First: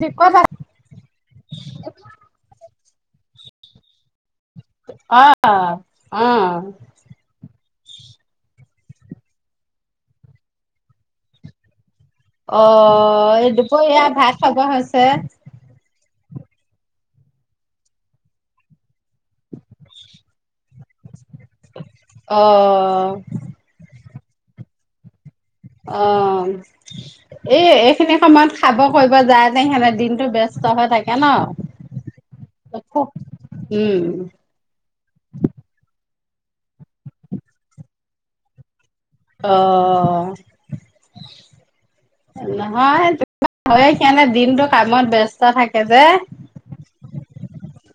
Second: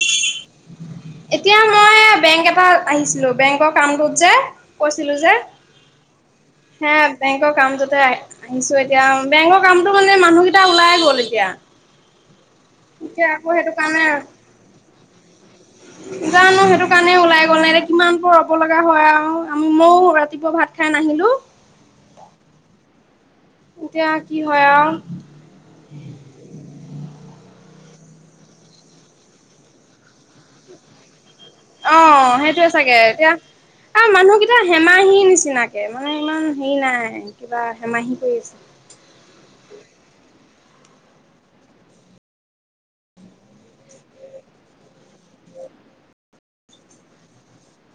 ক'ত আছ এতিয়া মই বেংক এটা আহিছিলোঁ। বেংকৰ কামটোত যে। কৈছিলোঁ অ যে, অ হা বেংকৰ কামটোতে আ-আহিছো তিয়া বেংকৰ কামটো মানে মানুহকেইটা ওলাই গ'ল এতিয়া। এতিয়া অ', আকৌ এই সেইটো কাৰণে দুপৰিয়া ভাত খাব হৈছে। জানো সেইটো কাৰণে ওলাই গ'ল নে, এতিয়া কিমান পৰ ৰব লগা হয়। আমি মইয়ো ৰাতিপুৱা ভাত খাই নাহিলো অ এতিয়া কি হয় আৰু অ। এ এইখিনি সময়ত খাব কৰিব যায় যে, সেনে দিনটো ব্যস্ত হৈ থাকে ন। অ', সেইটোয়ে চাগে, এতিয়া আৰু উম মানুহকেইটা হেমাহি নিচিনাকে মানে ইমান হেৰি নাই, কিবা হেমাহি কৰি আছে। অ', নহয় হয়ে সনে দিনটো কামত ব্যস্ত থাকে যে।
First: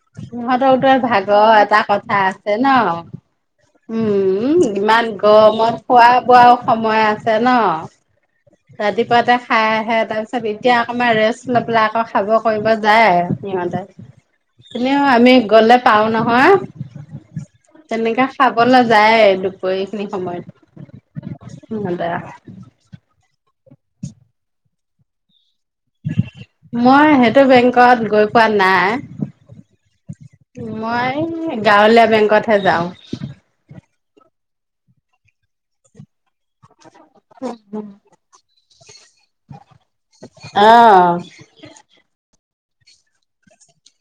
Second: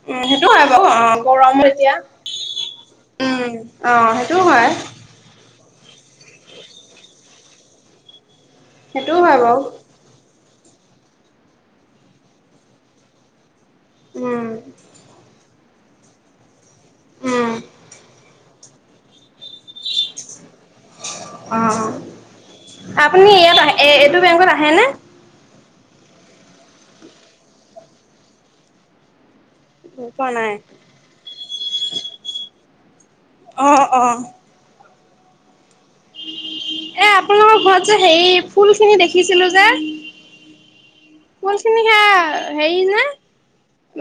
উম সেইটো হয় বাৰু সিহঁতৰটো অ ভাগৰৰ গৰমো এটা এতিয়া কথা আছে ন, উম অ সেইটো উম হয় ইমান গৰমত খোৱা বোৱাও সময় আছ তেনো সেইটোও ৰাতিপুৱাতে হয় বাৰু খাই আহে তাৰপিছত এতিয়া অকণমান ৰেষ্ট লৈ পেলাই আকৌ খাব কৰিব যায় সিহঁতে। উম কিন্তু আমি গ'লে পাওঁ নহয় উম তেনেকে খাবলৈ যায় দু গ এইখিনি সময়ত, অ সিহঁতে আপুনি ইয়াত আহে এ এইটো বেংকত আহেনে? মই সেইটো বেংকত গৈ পোৱা নাই। পোৱা নাই মই গাঁৱলীয়া বেংকতহে যাওঁ। [inaudible] অ', অ'। এ আপোনালোকৰ ঘৰত যে সে ফুল খিনি দেখিছিলো যে অ' ফুল খিনি হে হেৰি নে?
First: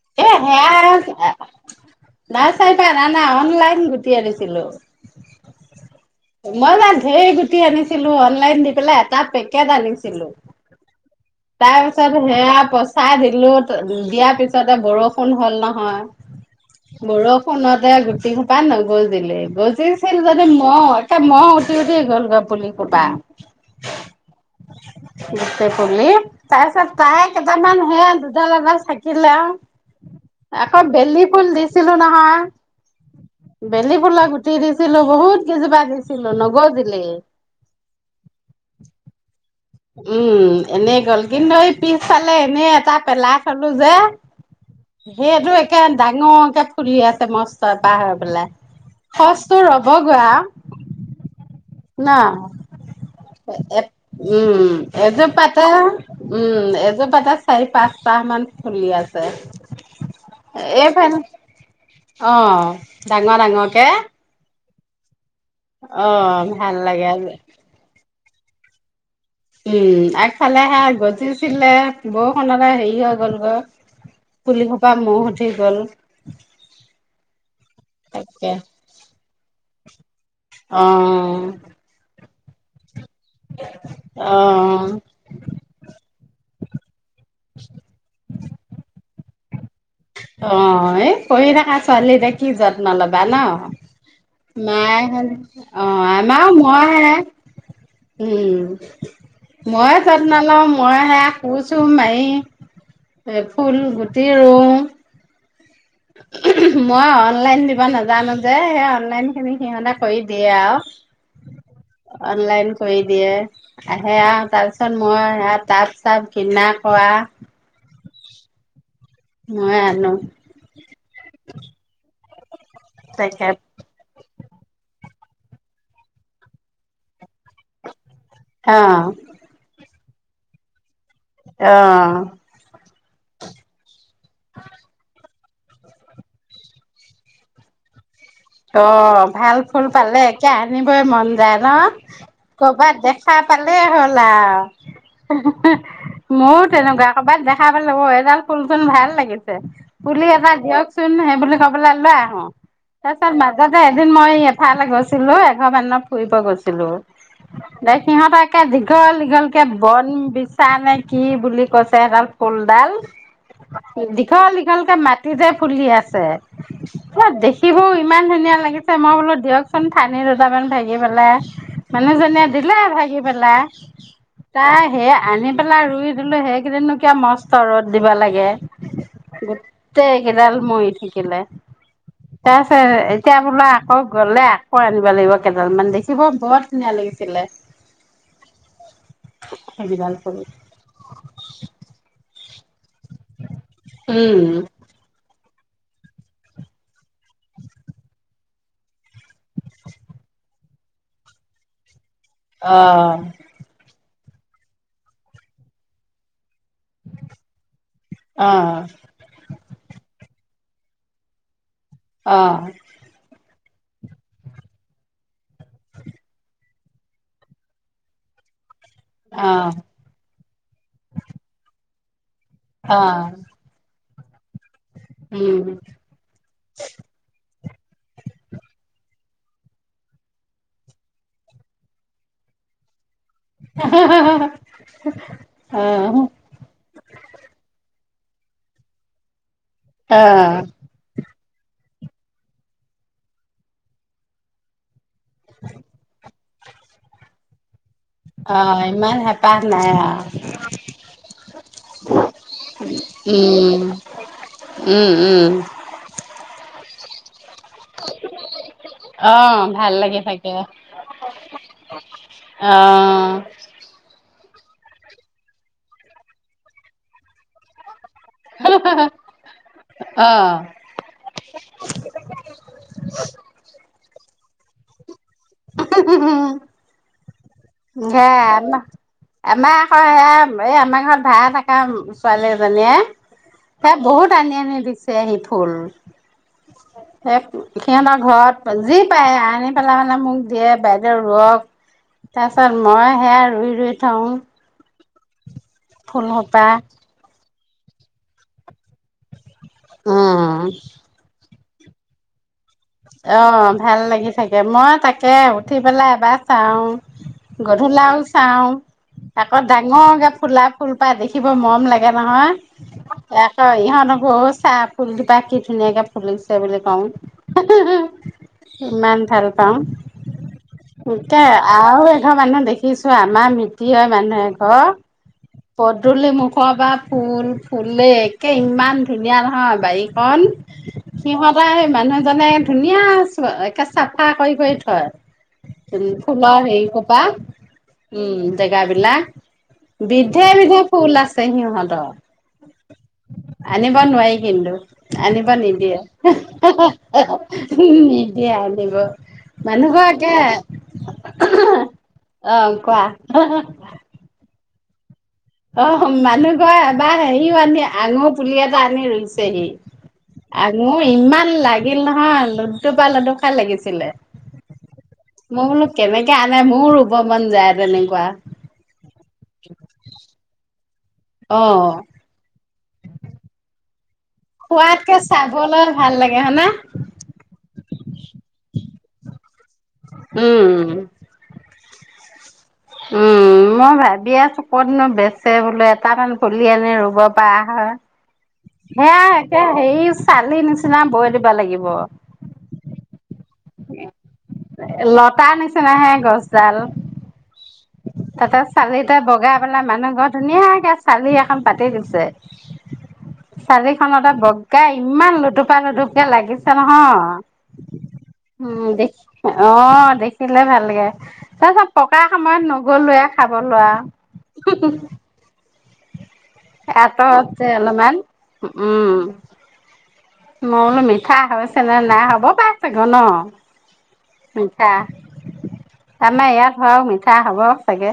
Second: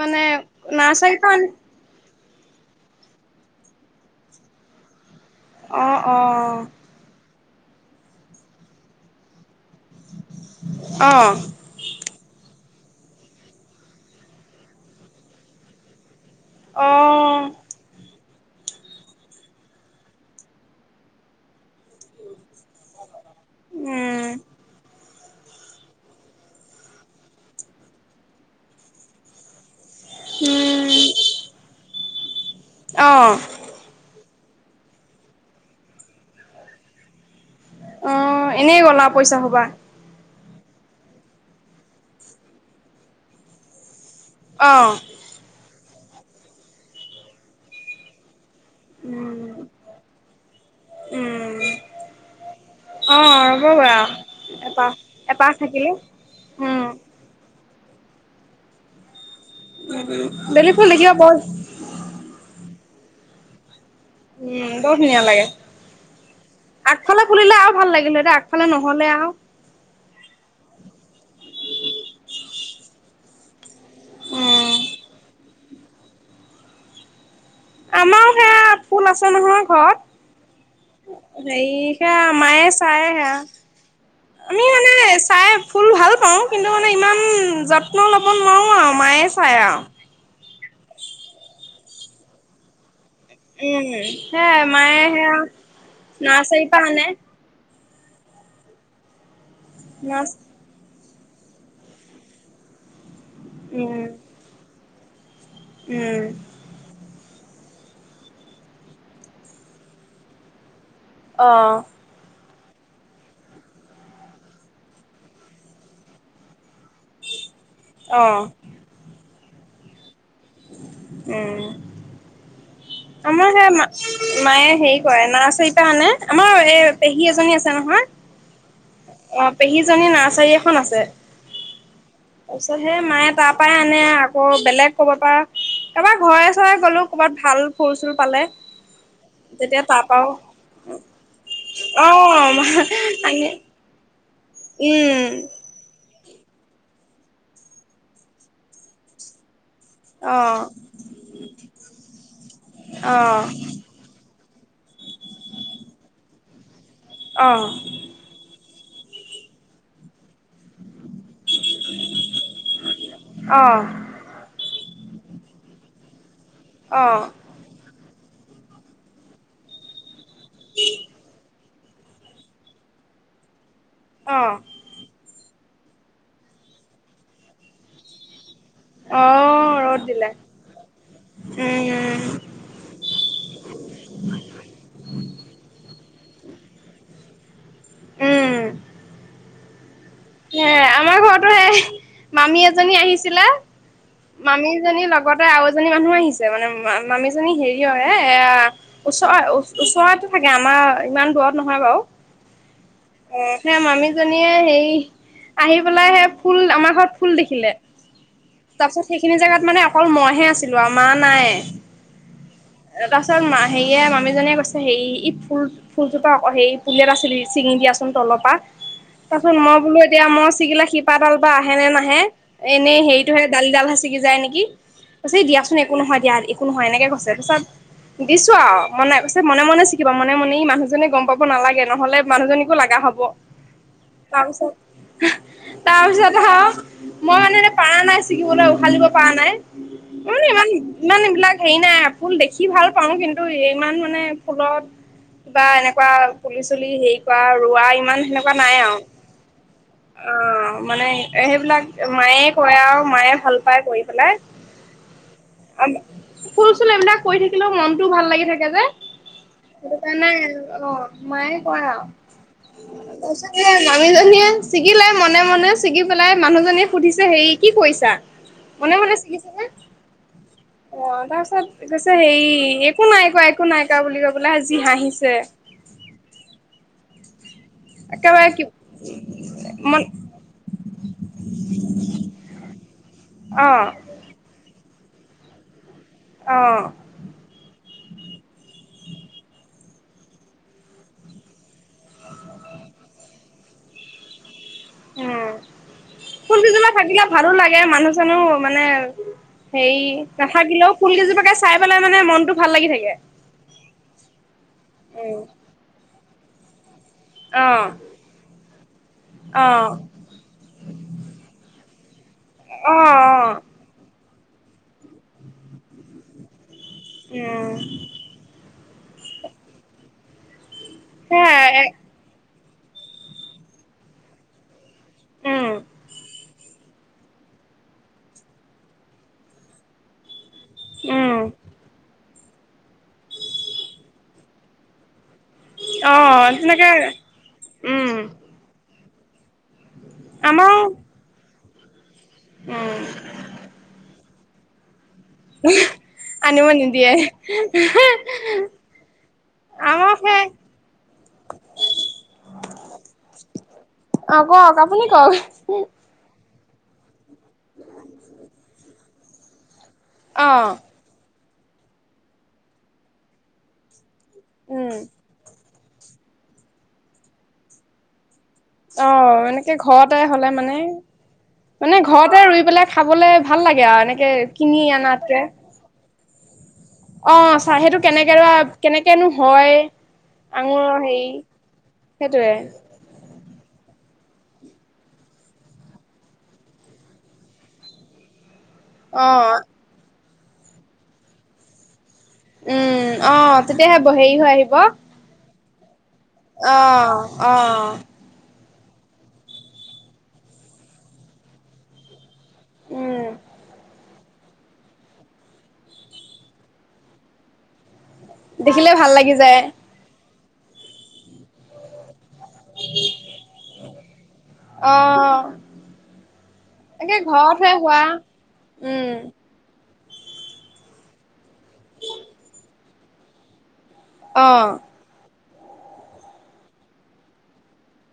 মানে না চাইত নাই চাইবা ন নাই অনলাইন গুটি আনিছিলো। অ নাই, নাই ধেৰ গুট ক আনিছিলো অনলাইন দি পেলাই এটা পেক কে আনিছিলো। অ অ তাই আছে হে আপছ চাই দিলোঁ দিয়াৰ পিছতে বৰষুণ হ'ল নহয়। অ বৰষুণতে গুটি পা ন গজিলে গজিছিল যেনদি মঁহ এটা মঁহ উঠি উঠি গ'ল গপুলি কোবা। উম। নে পৰলি তাৰপিছত প্ৰায় কেইটামান সেয়া দুডাল এডাল থাকিলে আৰু আকৌ বেলি ফুল দিছিলো ন' হা অ বেলিবলা গোট দিছিলো বহুত কেই জোপা দিছিলো নগজিলে। অ এনেই গ'ল আৰু পইচা সোপা উম, এনেই গ'ল কিন্তু এই পিছফালে এনেই এটা পেলাই থ'লো যে। অ সেইটো এক একে ডাঙৰকে ফুলি আছে মষ্ট পাহাৰ বেলাই উম সচটো ৰ'ব গোৱা উম ন অ ৰ'বগৈ আৰু উম, এপাহ এযোৰ এপাহ পাতা থাকিলে উম, উম এযোৰ পাতা চাৰি পাঁচটাহ মান খুলি আছে। উম, বেলি ফুল এফাই দেখিব অ'। বৰ ডাঙৰ, ডাঙৰকে উম, বৰ ধুনীয়া লাগে। অ ভাল লাগে আগফালে ফুলিলে আৰু ভাল লাগিলে হৈ। সেইফালে নহ'লে আৰু উম, আগফালে সে গজিছিলে বৰষুণত হেৰি হৈ গ'ল গৈ। উম, পুলিসোপা ম উঠি গ'ল [inaudible] আমাৰো তাকে সেয়া ফুল আছে নহয় অ ঘৰত। হেৰি সেয়া মায়ে চাই সেয়া। আমি অ মানে চাই ফুল ভাল পাওঁ। কিন্তু মানে ইমান যত্ন ল'ব নোৱাৰো আৰু, মায়ে [unintelligible] অ', এই পঢ়ি থকা ছোৱালী যে, কি যত্ন ল বা ন? উম, সেয়াই মায়ে হে, সেয়া অ আমাৰ নাৰ্চাৰীৰ পৰা মই আনে হে। উম। ময়েই নাৰ্চ যত্ন লওঁ ময়ে সেয়া কো চু মাৰি এ ফুল উম, গুটি ৰুওঁ। উম, [unintelligible] মই অনলাইন দিব নাজানো যে, সেই অনলাইন খিনি সিহঁতে কৰি দিয়ে আৰু। অ। অনলাইন কৰি দিয়ে, আহে আৰু তাৰপিছত মই টাব চাব কিনাক হোৱা অ', মই আনো। উম। আমাৰ তেখেত সেয়া মা মায়ে হেৰি কৰে নাৰ্চাৰীৰ পা আনে, আমাৰ এই হী এজনী আছে নহয় অ' জনী নাৰ্চাৰী এখন আছে। অ তাৰপিছত হে মায়ে তাৰ পাই আনে আকৌ বেলেগ ক'বা পা কাবাৰ ঘৰে-চৰে গলেওঁ কৰবাত ভাল ফুল চুল পালে অ', ভাল তেতিয়া ফুল তাৰ পালে পৰাও একে আনিবই মন যায় ন? অ ক'বাত দেখা আনি পালেই হ'ল আও উম ময়ো তেনেকুৱা কৰবাত দেখা পালে, অ' এডাল ফুল চোন ভাল লাগিছে পুলি অ এটা দিয়কচোন, সেই বুলি কৈ পালে লৈ আহোঁ। অ তাছত মাজতে এদিন মই এই এফালে গৈছিলোঁ, এঘৰ মানুহ ফুৰি ব গৈছিলো। অ দে সিহঁত একে গল গল কে বল বিছ [unintelligible] চা-নে কি বুলি কৈছে এডাল ফুলডাল, দীঘল দীঘলকে মাট ফুলি আছে। অ। দেখিবও ইমান ধুনীয়া লাগিছে মই বোলো দিয়কচোন ঠানি- মান ভাগি পেলাই। মানুহজনে দিলে ভাগি পেলে। অ তাই সে আনি। পেলাই ৰুই দিলো সেইকেইদিনো কিয় মস্ত ৰ'দ দিবা লাগে। অ ৰ'দ দিলে গোটেইকেইডাল মৰি থাকিলে। উম তাৰপিছ এতিয়া বোলা আকৌ গলে আকৌ আনিব লাগিব কেইডাল মান দেখিব বৰ ধুনীয়া লাগিব। দি ছিলে। উম। সেইকেইডাল। ফুল হে আমাৰ ঘৰতো হেই - মামি- জনী আহিছিলে, উম মামীজনী লগত- ত আৰু এজনী মানুহ আহিছে মানে মামিজনী হেৰি হয়ে এ ওচ ওচৰাৰতো থাকে আমাৰ ইমান দূৰত নহয় বাৰু। অ'। [unintelligible] মামি জনীয়ে হেৰি- আহি পেলাইহে ফুল আমাৰ ঘৰত ফুল দেখিলে। অ', তাৰ পিছত সেইখিনি জাগাত মানে অকল মইহে আছে- যোৱা মা নাই। অ। তাৰপছত মা আহিয়ে মামীজনীয়ে কৈছে হেৰি ই ফুল ফুলযত আকৌ হে পুলট আছিল চিঙি দিয়াচোন তলৰ পৰা। তাৰছত অ', মই বোলো এতিয়া মই ছিগিলা শিপাডাল বা আহে নে নাহে। হে- এনে হেই- অ', োললা ভাি কি [unintelligible] যায় নেকি। উম। দিয়াচোন একো নহয় দিয়া একো নহয় এনেকে গৈছে পছত- দিছো আৰু মনে পছে মনে মনে শিকিবা মনে মনে মানুহজনী গম পাব নালাগে নহলে মানুহজনীকো লগা হ'ব। তাৰপিছত, অ', তাৰপিছত আহ মই মানে পাৰা নাই- চিকিবলৈ উহালিব পৰা নাই। ইম অ', ইমান, ‌ ইমান এইবিলাক- হেৰি না, ফুল দেখি ভাল পাওঁ, কিন্তু ৰে ইমান মানে ফুলত- বা এনেকুৱা- পুলি-চুলি হেৰি কৰা, ৰোৱা ই- ইমান সেনেকুৱা নাই অ', আৰু। ইমান হেঁপাহ নাই আৰু। অহ, মানে এ সেইবিলাক মায়ে কৰে আৰু- য়ে ভাল পাই উম, কৰি পেলাই। উম, উম, অম ফু- চন এইবিলাক কৰি থাক- কিলেও মনতটো ভাল লাগি থাকে যে, অ', ভাল সেইটো লাগি কাৰণে থাকে। অ মায়ে কৰে আৰু। অ', তাৰপিছত এয়া মানুহজনীয়ে- ছিগিলে মনে মনে। ছিগি পেলাই মানুহজনীয়ে সুধিছে হেৰি- কি কৰিছা? মনে মনে ছিঙি ছিকেন। অ'। অহ, তাৰপিছত কৈছে হেৰি, একো নাই কোৱা, একো নাই- পিতিকা বুলি কৈ যি হাঁহিছে। অ হ‌‌ হ‌‌ হ। একেবাৰে কি [unintelligible] আমাৰ আক মন সে এই আমাৰ ঘৰত ভাৰা থকা ছোৱালী অ এজনীয়ে- [unintelligible] বহুত আনি- নি দিছে আহি ফুল। অহ সি আমাৰ ঘৰত, যি পায় আনি পেলাই মানে মোক- দিয়ে বাইদেউ ৰুৱক- তাৰপিছত মই সেয়া- ৰুই ৰুই থওঁ। উম ফুল ফুলসোপা কেজোপা থাকিলে ভালো লাগে। এ মানুহ-চানুহ মানে- সেই উম, নাথাকিলেও ফুল কেইজোপাকে চা চাই পেলাই মানে মনটো- ভাল লাগি থাকে। অহ ভাল লাগি থাকে। মই তাকে, উম, উঠি পেলাই এবাৰ- চাওঁ। অ', গধূলাল চাওঁ আকৌ অ', ডাঙৰকে ফুলা ফুল পা দেখিব মৰম লাগে। গে অ', নহয। অ', আকৌ ইহঁতকো- চাহ ফুলজোপা কি ধুনীয়াকে ফুলিছে বুলি- কওঁ। উম ইমান ভাল পাওঁ। এতিয়া সেয়াই আৰু এঘৰ মানুহে দেখি কিছো আমাৰ মিতি হয় মানুহ এঘৰ উম, পদূলিমুখৰ পা ফুল ফুলেই একে ইমান ধুনীয়া নহয় বাৰীকণ। উম, সিহঁতাই মানুহে জানে ধুনীয়া একে চাফা কৰি কৰি থয়। উম, অ', ফুলৰ তেনেকে হেইখোপা উম, জেগা বি লা বিধে আমাৰো বিধে ফুল আছে সিহঁত [unintelligible] উম। হিন্দু আনিবা নিদিয়ে। আনিব নিদিয়ে। নিদিয়ে আনিব মানুহৰ আমাক একে সেই অহ, কোৱা। তুমি কৰ অ', মানুহ কয় এবাৰ হেৰি [unintelligible] আমি আঙুৰ পুলি এটা আনি ৰুই ছেহি। অ', আঙুৰ ইমান লাগিল নহয় লুডুবা লুডুখাই লাগিছিলে। উম। মই বোলো কেনেকে আনে মোৰো ৰুব মন যায় তেনেকুৱা। অ', এনেকে ঘৰতে হ'লে মানে অ মানে ঘৰতে ৰুই পেলাই খাবলে ভাল লাগে আৰু এনে সোৱাতকে চাবলৈ ভাল লাগে হয় নে? অ চা সেইটো কেনেকে কেনেকেনো হয়। উম আঙুৰৰ হেৰি সেইটোৱে। উম মই ভাবি আছো কতনো বেচে বোলো এটামান পুলি আনি ৰুব পৰা হয়! সেয়া অ এতিয়া হেৰি চালি নিচিনা বৈ দিবা লাগিব উম, অ। তেতিয়াহে ব হেৰি হৈ আহিব [inaudible] অ অ অ চালিটা বগাই পেলাই মানুহ ঘৰ ধুনীয়াকে চালি এখন পাতি দিছে উম চাৰে খনতে বগা ইমান লুতুপা লুটুপকে লাগিছে নহয় উম, দেখিলে দে ভাল লাগি যায় অ', দে দেখিলে ভাল লাগে তাৰপিছত পকা সময় নগ'লয়ে খাব লোৱা অহ এটা হছে অলপমান উম মই বোলো মিঠা হৈছে নে নাই, হ'ব পাইছাগ ন? অ আছা তাৰমানে ইয়াত হোৱা মিঠা হ'ব চাগে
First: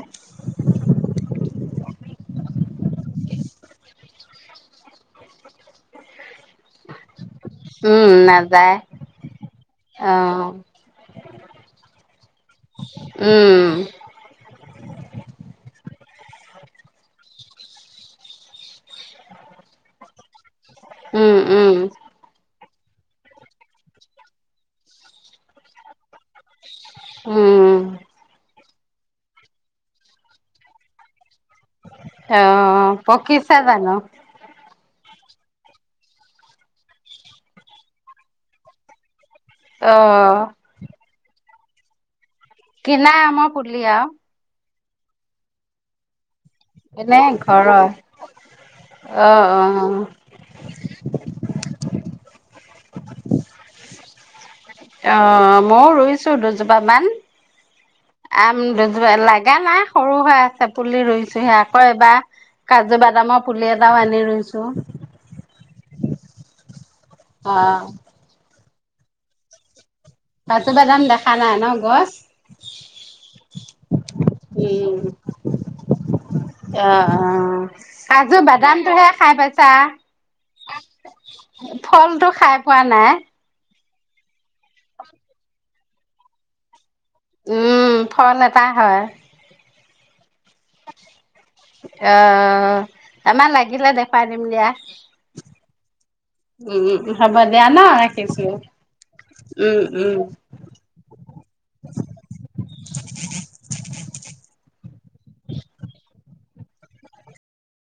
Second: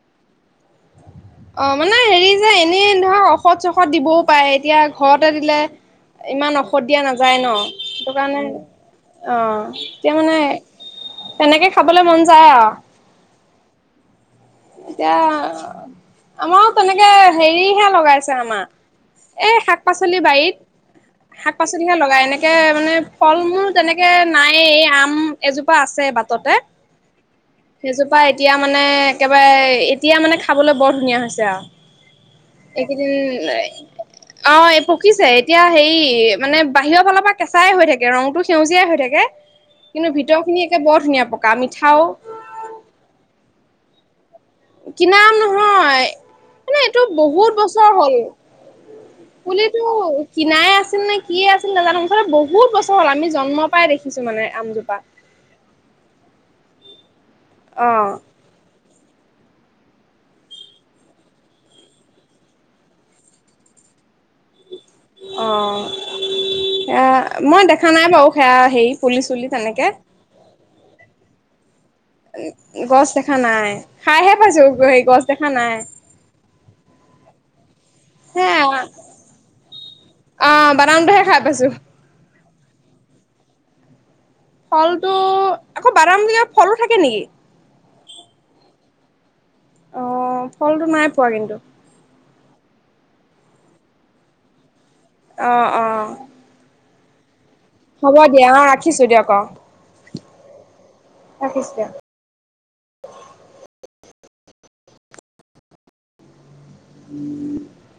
অ মানে হেৰি যে এনেই ধৰক ঔষধ চষদ দিবও পাৰে এতিয়া ঘৰতে দিলে ইমান ঔষধ দিয়া নাযায় ন উম সেইটো কাৰণে নাযায় অ অ এতিয়া মানে তেনেকে খাবলৈ মন যায় আৰু উ এতিয়া আমাৰো তেনেকে হেৰিহে লগাইছে আমাৰ এই শাক পাচলি বাৰীত উম শাক উম পাচলিহে লগাই এনেকে মানে ফল মূল তেনেকে নাইয়ে এই আম এজোপা আছে বাটতে উম সেইজোপা এতিয়া মানে একেবাৰে এতিয়া মানে খাবলৈ বৰ ধুনীয়া হৈছে অ এইকেইদিন পকিছে জানো অ পকিছে এতিয়া হেৰি মানে বাহিৰৰ ফালৰ পৰা কেঁচাই হৈ থাকে ৰংটো সেউজীয়াই হৈ থাকে অ কিন্তু ভিতৰ খিনি একে বৰ ধুনীয়া প পকা মিঠাও কি আমো ফুলীয়া কিনা আম নহয়। মানে এইটো এনে বহুত ঘৰৰ বছৰ হ'ল অ অ পুলিতটো কিনাই আছিল নে কিয়ে আছিল নেজানো ইফালে বহুত বছৰ হ'ল আমি জন্ম পাই দেখি কিছুমানে অ মইও ৰুইছো। জোপামান অ আম লাগা নাই সৰু হৈ আছে পুলি ৰুইছোহে আকৌ এবাৰ কাজু বাদামৰ পুলি এটাও আনি ৰুইছো অ অ অ মই দেখা নাই বাৰু সেয়া সে পুলি চুলি তেনেকে কজু বাদাম দেখা নাই ন? গছ গছ দেখা নাই খাইহে পাইছো উম সেই গছ দেখা নাই। অ অ কাজু হে বাদামটোহে খাই পাইছা অ বাদামটোহে খাই পাইছো ফলটো খাই পোৱা নাই ফল টো আকৌ বাদাম বিলাক‌ ফল অ উম ফল এটাই হয়। অ ফলটো নাই পোৱা কিন্তু। অ আমাৰ লাগিলে দেখাই দিম দিয়া। অ অ উ [unintelligible] হ'ব দিয়া অ ৰাখিছো দিয়ক অ উম, উম। ৰাখিছো দিয়ক। [inaudible]